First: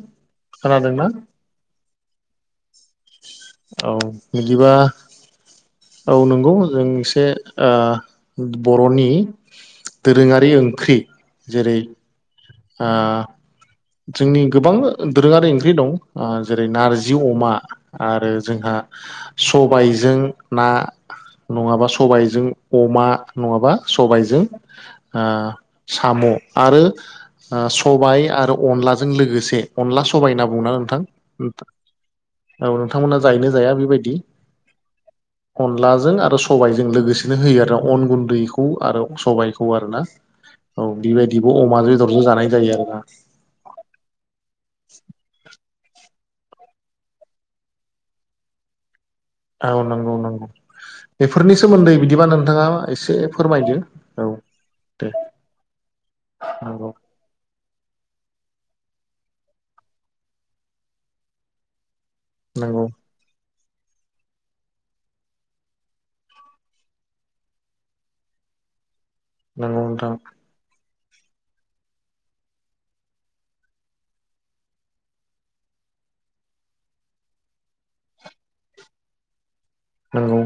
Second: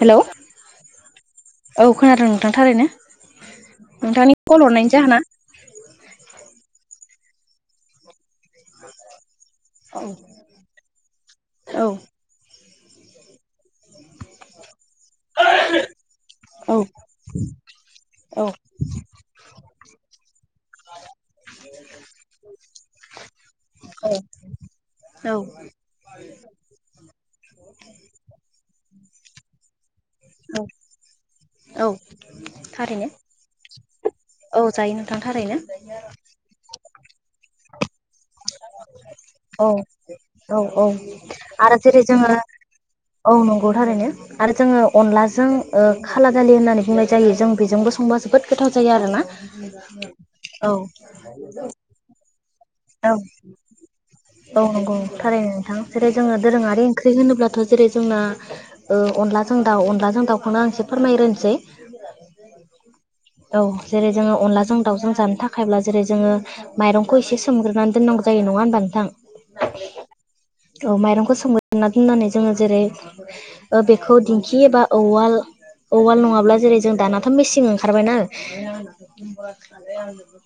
Hello, खोनादोंना औ खोनादों नोंथां थाररैनो। औ नोंथांनि कल बिदिबा हरनायनि जाहोना? औ नंगौ जों एसे आ बर'नि औ दोरोङारि ओंख्रि जेरै औ आ जोंनि गोबां दोरोङारि ओंख्रि दं आ जेरै नारजि औ जि अमा आरो जोंहा सबायजों ना नङाबा सबायजों अमा, नङाबा सबायजों आ औ साम' आरो ओ सबाय आरो अनलाजों लोगोसे अनला सबाय होनना बुङोना नोंथां? औ औ। औ नोंथांमोना जायोना जाया बेबायदि। बे नोंथां थारैनो। अनलाजों आरो सबायजों लोगोसेनो होयो आरो अन गुन्दैखौ खौ आरो सबाइखौ औ आरो ना औ बेबायदिबो आरो अमाजों जेरै दरजों जोङो जानाय जायो आरोना। औ नंगौ थारैनो। आरो जोङो अनलाजों ओ खाला दालि होननानै बुंनाय जायो जों बेजोंबो संबा जोबोद गोथाव जायो आरोना। औ नंगौ नंगौ। औ बेफोरनि सोमोन्दै बिदिबा नोंथाङा औ एसे फोरमायदो औ नंगौ दे नंगौ थारनो नोंथां जेरै जोङो दोरोङारि नंगौ ओंख्रि होनोब्लाथ' जेरै जोंना ओ अनलाजों दाउ, अनलाजों दाखौनो आं एसे फोरमायगोनोसै। नंगौ। औ जेरै जोङो अनलाजों दाउजों जानो थाखायब्ला जेरै जोङो माइरंखौ एसे सोमग्रोनानै दोननांगौ जायो नङा होमबा नोंथां? नोंगौ नोंथां। औ माइरंखौ सोमग्रोना दोननानै जोङो जेरै ओ बेखौ दिंखि एबा औवाल औवाल नङाब्ला जेरै जों दानाथ' मेसिं ओंखारबायना नंगौ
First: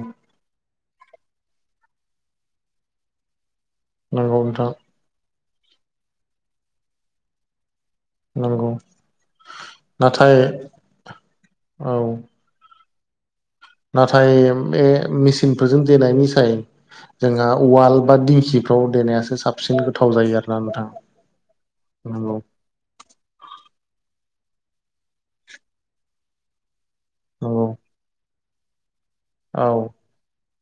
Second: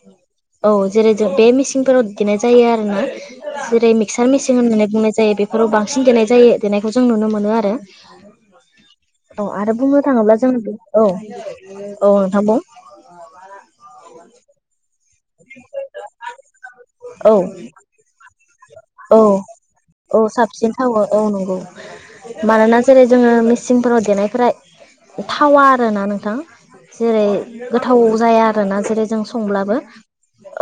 औ जेरै जो बे मिसिंफोराव देनाय जायो आरो ना। जेरै मिक्सार नंगौ मेसिन नोंथां होननानै बुंनाय जायो। बेफोराव बांसिन देनाय जायो देनायखौ जों नुनो मोनो आरो। नंगौ औ आरो बुंनो नाथाय थाङोब्ला जों औ औ नोंथांखौ बुं। नाथाय बे मेसिनफोरजों देनायनि साय जोंहा औ बाल बा दिंखिफ्राव औ देनायासो साबसिन गोथाव औ जायो आरो ना साबसिन नोंथां थावो औ नंगौ नोंगौ मानोना जेरै जोङो मेसिंफोराव देनायफोरा थावा आरोना नोंथां जेरै नंगौ गोथाव जाया आरोना जेरै जों सं औ संब्लाबो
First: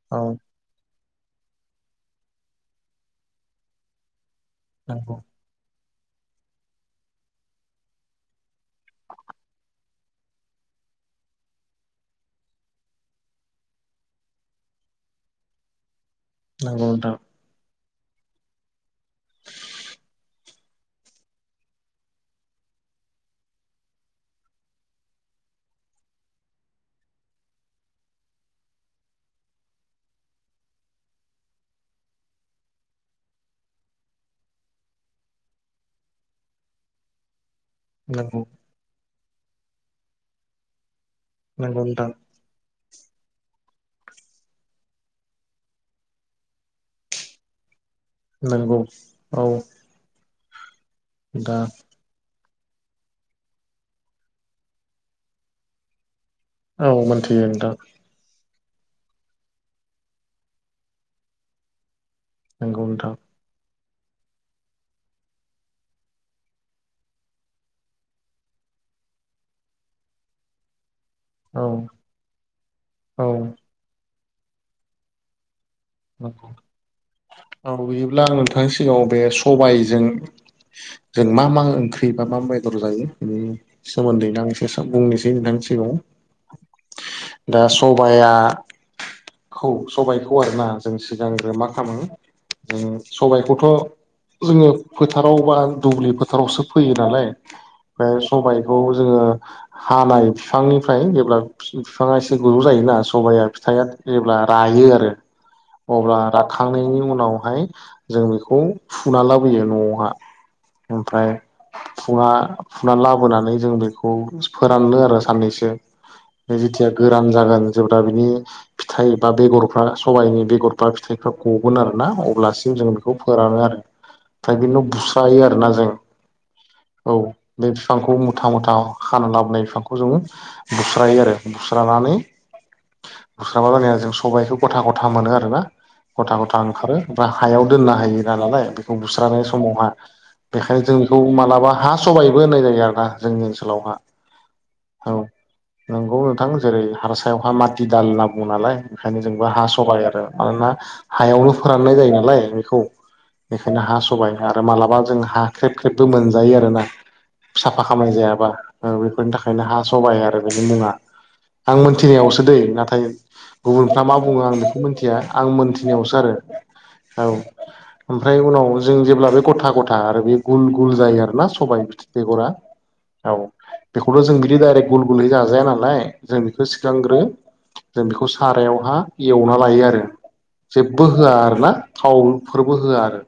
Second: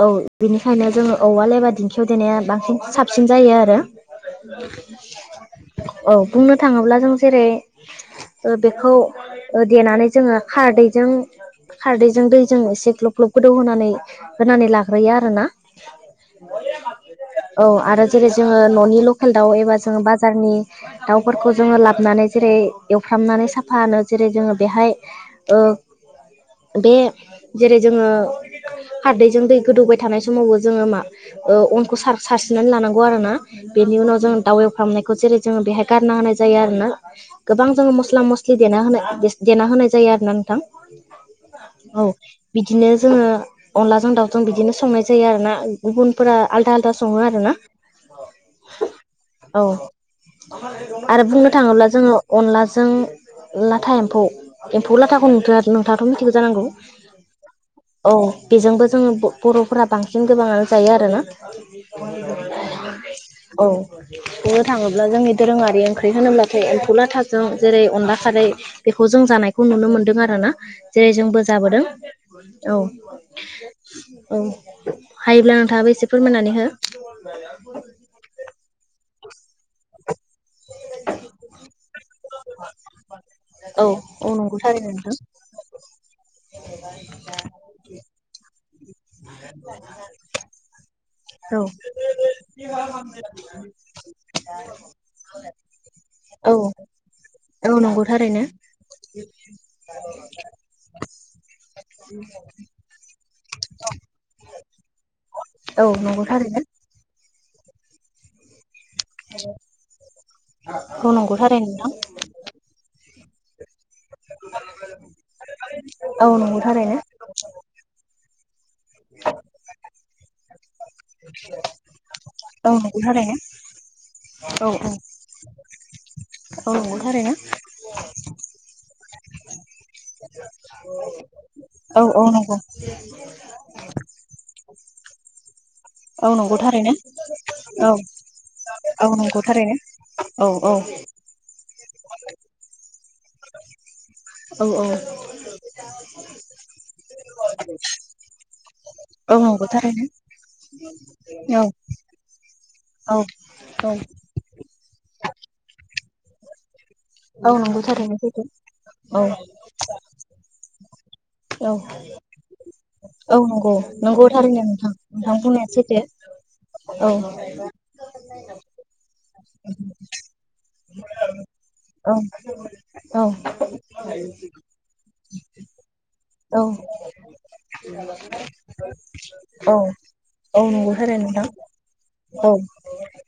औ बिनिखायनो जोङो औवा लेबा दिंखियाव देनाया बांसिन साब साबसिन जायो आरो नंगौ औ बुंनो थाङोब्ला जों जेरै ओ बेखौ देनानै जोङो खारदैजों खारदैजों दैजों एसे ग्लब ग्लब गोदौ होनानै होनानै लाग्रोयो आरो ना। नंगौ नोंथां। औ आरो जेरै जोङो न'नि लकेल दाउ एबा जोङो बाजारनि दाउफोरखौ जोङो लाबोनानै जेरै एवफ्रामनानै साफानो जेरै जोङो बेहाय ओ बे जेरै जोङो ‌ हारदैजों दै गोदौबाय थानाय समावबो जोङो मा ओ अनखौ सार नानै लानांगौ आरोोना बेनि उनाव जों दाउ एवफ्रामनायखौ जेरै जोङो बेहाय गारना होनाय जायो आरो ना गोबां जोङो मस्ला नंगौ मस्लि देना होनाय देना होनाय जायो आरोना नोंथां नंगौ औ नोंथां बिदिनो जोङो अनलाजों दावजों बिदिनो संनाय जायो आरो ना गुबुनफोरा आलदा आलदा सङो आरो [unintelligible] नोंगौ औ आरो बुंनो दा थाङोब्ला जोङो अनलाजों लाथा एम्फौ एम्फौ लाथाखौ नुदो आरो नोंथाङाथ' मिथिगौ जानांगौ औ मोनथियो नोंथां औ बेजोंबो जोङो ब-बर'फोरा बांसिन गोबाङानो जायो आरोना [inaudible] नोंगौ नोंथां औ बुंनो थाङोब्ला जोंनि दोरोङारि ओंख्रि होनोब्लाथाय एम्फौ लाथों जेरै अनला खारै बेखौ जों जानायखौ नुनो मोनदों आरो ना जेरै जोंबो औ जाबोदों औ औ हायोब्ला नोंथाङाबो एसे नंगौ फोरमायनानै हो औ बिदिब्ला आं नोंथांनि सिगाङाव बे सबायजों जों मा मा ओंख्रि बा मा मा बेदर जायो बे औ औ सोमोन्दै नोंथां नंगौ एसेसो थारैनो नोंथां बुंनोसै नोंथांनि सिगाङाव। दा सबाया सबायाइखौ आरोना जों सिगांग्रो औ मा खालामो जों सबायखौथ' जोङो फोथाराव बा दुब्लि औ फोथारावसो फोयो नालाय औ नंगौ ओफ्राय थारैनो सबाय खौ जोङो हानाय बिफांनिफ्राय जेब्ला फिफाङा एसे गलौ जायोना सबाइाया फिथाइआ जेब्ला रायो आरो औ अब्ला नंगौ थारैनो राखांनायनि उनावहाय जों बेखौ फुना लाबोयो न'आवहा औ ओमफ्राय नंगौ थारैनो नोंथां फुङा फुनानै लाबोनानै जों बेखौ फोराननो आरो साननैसो औ बे नंगौ जेथिया थारैनो गोरान जागोन जेब्ला बिनि फिथाइ बा बेगरफ्रा सबाइनि बेगर बा फिथाइफ्रा गगोन आरोना औ अब्लासिम जों नंगौ बेखौ थारैनो फोरानो आरो औ [unintelligible] औ बुसायो आरोना जों औ नंगौ थारैनो बे बिफांखौ मुथा मुथा खाना लाबोनाय बिफां खौ जों बुस्रायो आरो औ बुस्रानानै औ नंगौ गुस्राबा मानेया जों सबबायखौ गथा गथा मोनो आरोना औ गथा नंगौ गथा थारैनो ओंखारो ओमफ्राय हायाव औ दोननो हायो ना नालाय बेखौ औ नंगौ बुस्रनाय थारैनो समावहा औ औ बेखायनो जों बेखौ मालाबा हा सबायबो होननाय जायो आरोना जोंनि ओनसोलावहा औ औ नोंगौ नोंथां जेरै हार सायावहा माथि दाल होनना बुङो नालाय ओंखायनो औ जोंबो हा नंगौ सबबाय थारैनो आरो मानोना हायावनो औ फोराननाय जायो नालाय बेखौ औ बेखायनो औ हा सबाय आरो मालाबा जों हा ख्रेब ख्रेबबो मोनजायो आरोना? औ नंगौ साफा खामनाय थारैनो सैथो जायाबा औ बेफोरनि थाखायनो हा सबाइ आरो बेनि मुङा। औ आं मोनथिनायावसो दै नाथाय औ नंगौ गुबुनफ्रा मा नंगौ बुङो आं थारैनो बेखौ नोंथां मिथिया नोंथां बुंनाया सैथो मोनथिनायावसो आरो औ ओमफ्राय उनाव जों जेब्ला गथा गथा आरो बे गुल गुल जायो आरोना सबबाय औ बेगरा औ बेखौथ' जों बिदि डायरेक्ट गुल गुलै जाजाया नालाय जों औ बेखौ सिगांग्रो जों बेखौ सारायावहा एवना औ लायो आरो औ नंगौ जेबो थारैनो होआ नोंथां आर ना औ थावफोरबो होआ आरो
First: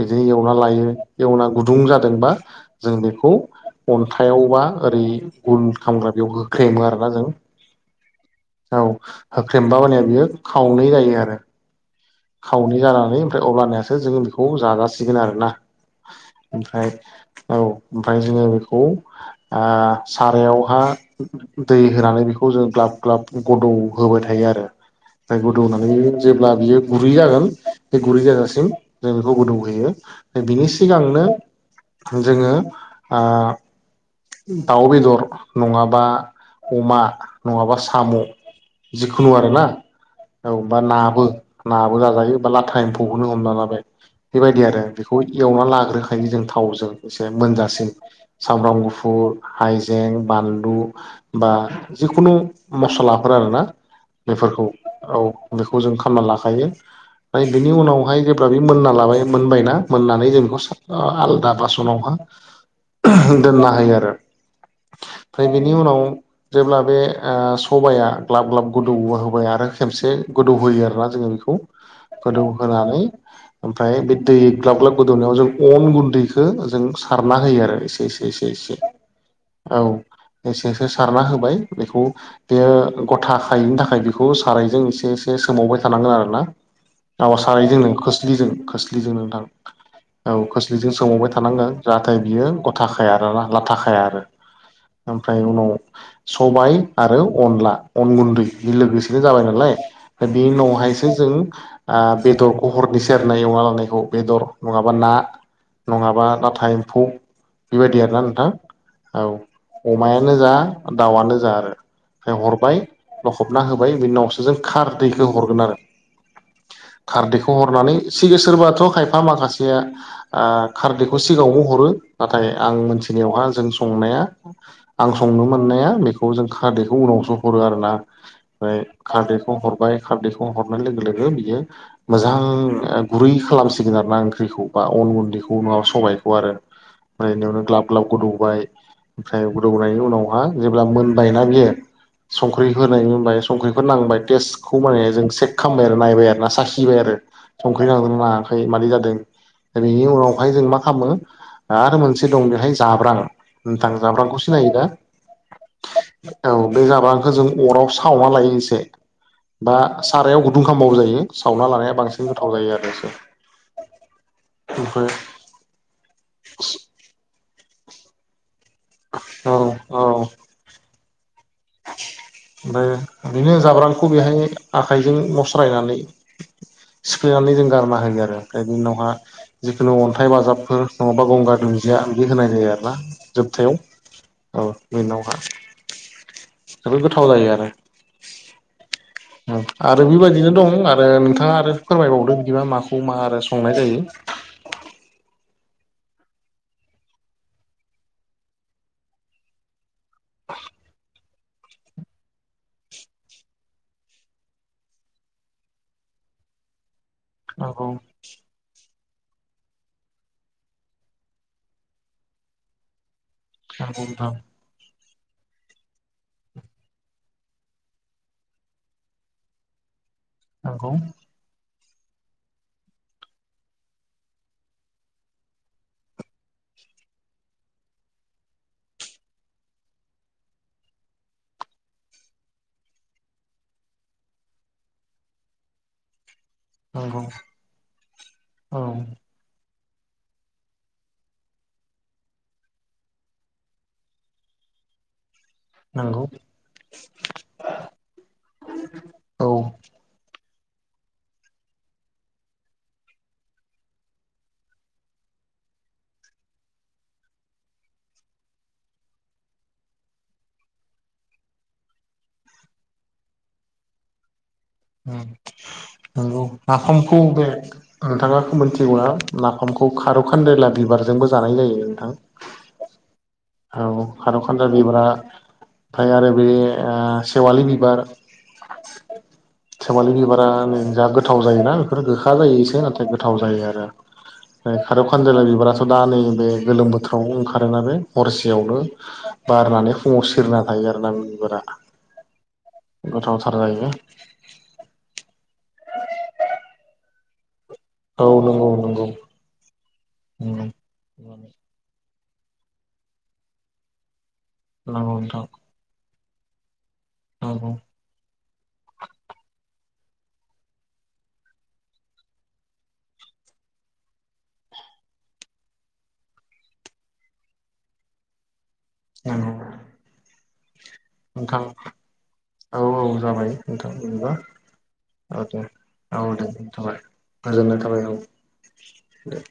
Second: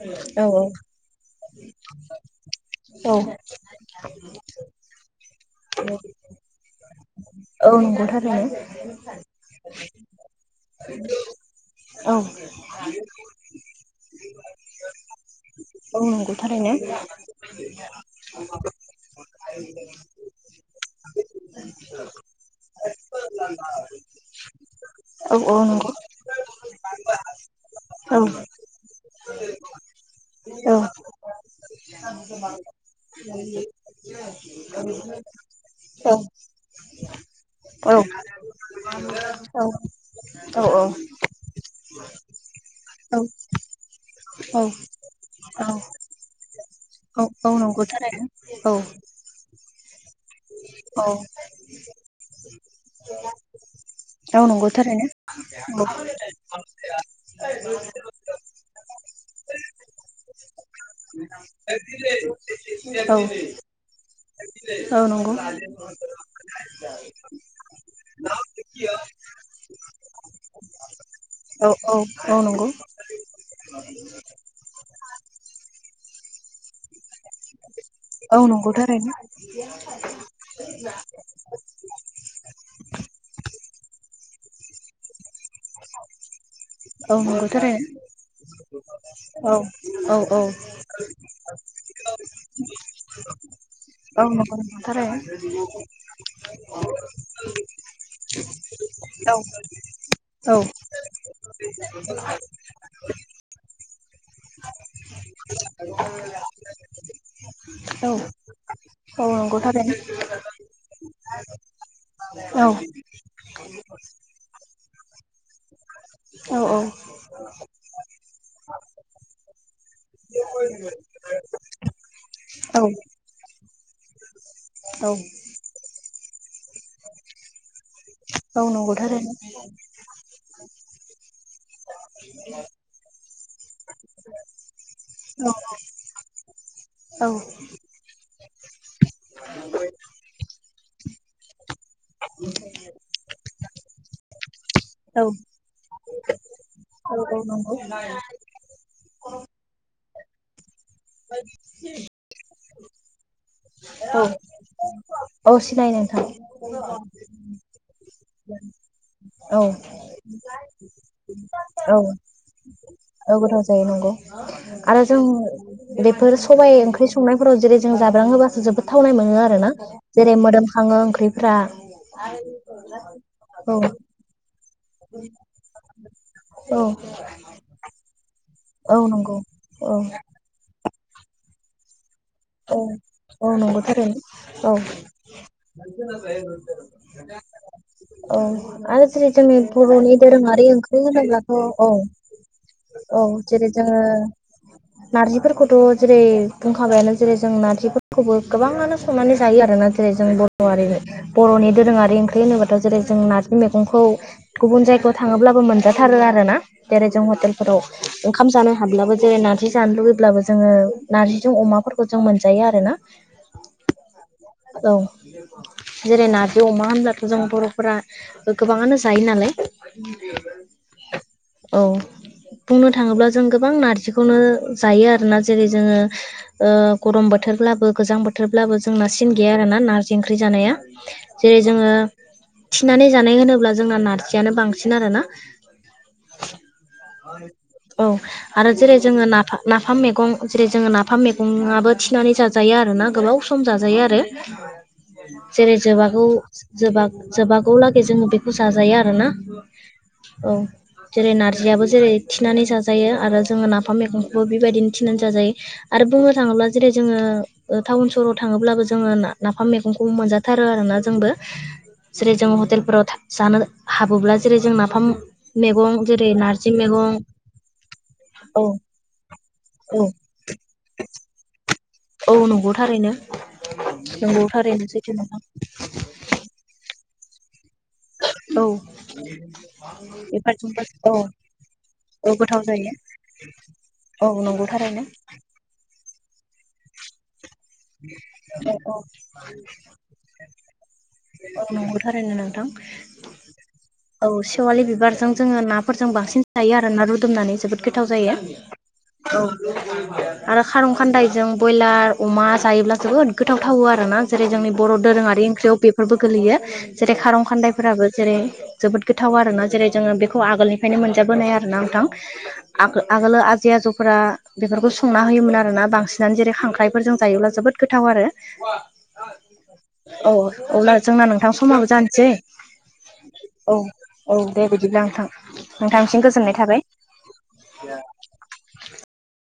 बिदिनो औ एवना लायो एवना गुदुं जादोंबा जों बेखौ औ अन्थायाइावबा ओरै गुल खामग्रा बेयाव होख्रेमो आरो जों औ नंगौ थारैनो औ होख्रेमब मानायया बियो खावनै जायो। औ खावनि जानानै ओमफ्राय अबनियासो जोङो बेखौ जाजासिगोन आरो ना? औ नंगौ थारैनो ओमफ्राय औ ओमफ्राय जोङो बेखौ सारायावहा दै होनानै बेखौ जों ग्लाब ग्लाब गद' होबाय थायो आरो औ जाय औ नंगौ गोदौनानै जेब्ला बियो गुरै जागोन बे औ गुरै जाजासिम जों बेखौ गोदौ होयो बिनि औ सिगांनो जोङो ओ [unintelligible] दाउ बेदर नङाबा औ अमा नङाबा औ साम' जिखुनु आर औ नाबा औ नाबो नाबो जाजायो बाला टाइम फखौनो हमना लाबाय। बेबायदि आरो बेखौ एवना लाग्रोखायो जों थावजों एसे औ नंगौ मोनजासिन थारैनो सामब्राम औ गुफुर हाइजें बानलु बा जिखुनु मसलाफोर आरो ना? औ बेफोरखौ नंगौ थारैनो औ बेखौ औ जों खालामना लाखायो। फाय बिनि उनावहाय जेब्ला बे मोनना लाबाय मोनबायना मोननानै जों बेखौ आलदा बासनाव हा औ दोननो हायो आरो औ नंगौ। ओमफ्राय बेनि उनाव जेब्ला बे सबाया ग्लाब ग्लाब गोदौ होबाय आरो खेबसे गोदौ होयो आरोना जोङो औ औ औ गोदौ नंगौ होनानै ओमफ्राय बे दै ग्लाब ग्लाब गोदौनायाव जों अन गुन्दैखौ जों सारना होयो आरो एसे एसे औ एसे नंगौ एसे थारैनो औ एसेसो सारना होबाय। बेखौ बेयो गथा खायैनि थाखाय बेखौ सारायजों एसे एसे सोमावबाय थानांगोन आरो औ औ नंगौ सारायजों नों थारैनो खोस्लिजों खोस्लिजों नोंथां औ औ खोस्लिजों सोमावबाय थानांगोन। जाहाथथाय बियो गथाखाया आरोना लाथाखाया औ आरो नंगौ नंगौ थारैनो ओमफ्राय उनाव सबाय आरो अनला अन गुन्दै बे लोगोसेनो औ जाबाय नालाय दा बेनि औ उनाव हाय जों बेदरखौ हरनो सेरनाय अमा लांनायखौ बेदर नङाबा ना नङाबा नाथाय एम्फौ बेबायदि आरोना नोंथां? नंगौ औ थारैनो अमायानो जा दाउआनो जा आरो ओमफ्राय औ हरबाय। लखबना होबाय बेनि उनावसो जों खार दैैखौ हरगोन आरो औ औ खारदैखौ हरनानै सिगां सोरबाथ' खायफा माखासेया खारदखौ सिगाङावनो हरो नाथाय आं औ मोनसे दिनियावहा जों संनाया आं संनो मोननाया बेखौ जों खारदैखौ उनावसो हरो आरो ना? औ ओमफ्राय नंगौ थारैनो औ खारदैखौ हरबाय। खारदैखौ हरनाय लोगो लोगो बियो मोजां गुरै सिगोनार ना ओंख्रिखौ बा अन गुन्दैखौ नङा सबायखौ आरो ओमफ्राय बेयावनो ग्लाब ग्लाब गोदौबाय ओमफ्राय गोदौनायनि उनावहा जेब्ला मोनबाय ना बियो संख्रि बाय संख्रिखौ नांबाय टेस्टखौ माने जों चक ख खालामबाय आरो नायबाय आरो ना साखिबाय आरो नंगौ संख्रि नांदों ना नाङाखै आ मादै जादों दा बेनि उनावहाय जों मा खालामो आरो मोनसे दं बेहाय जाब्रां नोंथां औ जाब्रांखौ सिनायो दा औ सिनायो नोंथां औ बे जाब आखौ जों अराव सावना लायो इसे औ बा सा सायाव गुदुं खालामबावो जायो सावना औ लानाया बांसिन गोथाव जायो आरो इसोर। औ गोथाव जायो नंगौ आरो जों बेफोर सबाय ओंख्रि संनायफोराव जेरै जों जाब्राङोबासो जोबोद थावनाय मोनो औ आर ना जेरै मोदोमखाङो ओंख्रिफ्रा ओमफ्राय ओरैनो औ जाब्रांखौ बेहाय आखाइजों मस्रायनानै औ सिखायनानै जों गारना होयो आरो। ओमफ्राय औ उनावहा नंगौ औ जिखुनु अन्थाइ बाजाबफोर नङाबा गंगार द बिहादि होनाय जायो औ आरोना औ जोबथायाव औ ननावहा मानसिनाय सथ थाव जायो आरो। औ आरो। जेरै जोंङनि औ आरो बर'नि बेबायदिनो दोरोङारि दं ओंख्रि आरो होनोब्लाथ' नोंथाङा आरो औ फोरमायबावदो बिदिबा माखौ मा औ आरो जेरै संनाय जायो जोङो नारजिफोरखौथ' जेरै बुंखाबायानो जेरै जों नारजिफोरखौबो गोबाङानो संनानै जायो आरोना जेरै जों बर' हारिनि बर'नि दोरोङारि ओंख्रि होनोबाथाव जेरै जों नारजि मेगंखौ गुबुन जायगायाव थाङोब्लाबो मोनजाथारो आर ना जेरै जों हटेलफोराव नंगौ ओंखाम जानो हाब्लाबो जेरै नारजि जानो लुुबैब्लाबो जोङो नारजिजों अमाफोरखौ खौ जों मोनजायो आरो ना [unintelligible] औ जेरै नारजि अमा होनब्लाथ' जों बर'फोरा गोबाङानो जायो नालाय नंगौ औ बुंनो थाङोब्ला जों गोबां नारजिखौनो जायो आरोोना जेरै जोङो गरम बोथोरब्लाबो गोजां बोथोरब्लाबो जों नासिन गैया आरो ना नारजि ओंख्रि जानाया जेरै जोङो थिनानै जानाय होनोब्ला जोंना नारजियानो बांसिन आरोना [inaudible] औ आरो औ जेरै जोङो न नाफाम मैगं जेरै जोङो नाफाम बो थिनानै जाजायो आर ना गोबाव सम जाजायो आरो जेरै नंगौ जोबागौ जोबागौ लागै जोङो बेखौ जाजायो आरोना औ औ जेरै नारजियाबो जेरै थिनानै जाजायो आरो जोङो नाफाम मैगंखौबो बेबायदिनो थिनानै जाजायो आरो ब थाङोब्ला जेरै जोङो टाउन सहराव थाङोब्लाबो जोङो नाफाम मैगंखौ मोनजाथारो आरोना जोंबो जेरै जों हटेलफोराव जानो हाबोब्ला जेरै जों ना नोंगौ मैगं नाफामखौ बे नोंथाङा औ मिथिगौ नाफामखौ औ खार दखानदेला बिबारजोंबो जानाय जायो नोंथां औ नंगौ थारैनो औ खारौ नंगौ खान्दा थारैनो बिबारा सैथो मोनथाम ओमफ्राय आरो बे सेवालि बिबार औ। सेवालि बिबारा बेफोरजोंबो जाोंहा औ गोथाव जायोना बेफोरो औ गोखा जायो गोथाव इसे नाथाय गोथाव जायो आरो। औ नंगौ नै थारैनो खारौ खानजाला बिबाराथ' दा नैबे गोलोम बोथोर बोथ्राव ओंखारो ना हरसेयावनो बारनानै फुङाव सेरना थायो आर ना बिबारा। मारै होनदों नोंथां? गोथावथार जायो औ सेवालि बिबारजों जोङो नाफोरजों बांसिन जायो आरो ना रुदुमनानै जोबोद गोथाव औ जायो नंगौ नंगौ औ आरो नंगौ खारं खान्दायजों बयलार अमा जायोब्ला जोबोद गोथाव थावो आरोना जेरै जोंनि बर' नंगौ दोरोङारि नोंथां ओंख्रियाव बेफोरबो गोलैयो। जेरै खारं नंगौ खान्दायफोराबो जेरै जोबोद गोथाव आरोना जेरै जोङो बेखौ आगोलनिफ्रायनो मोनजाबोनाय आरोना नोंथां। आोल आगोल आजै आजौफोरा बेफोरखौ संना होयोमोन आरोना बांसिनानो जेरै खांख्राइफोरजों जायोब्ला जोबोद गोथाव आरो। नंगौ। औ अब्ला जोंना नोंथां समाबो जानोसै। औ औ औ जाबायथां होनबा औ दे बिदिब्ला नोंथां औ दे नोंथांसिम औ गोजोननाय थाबाय। देथाबाय। गोजोननाय थाबाय औ दे।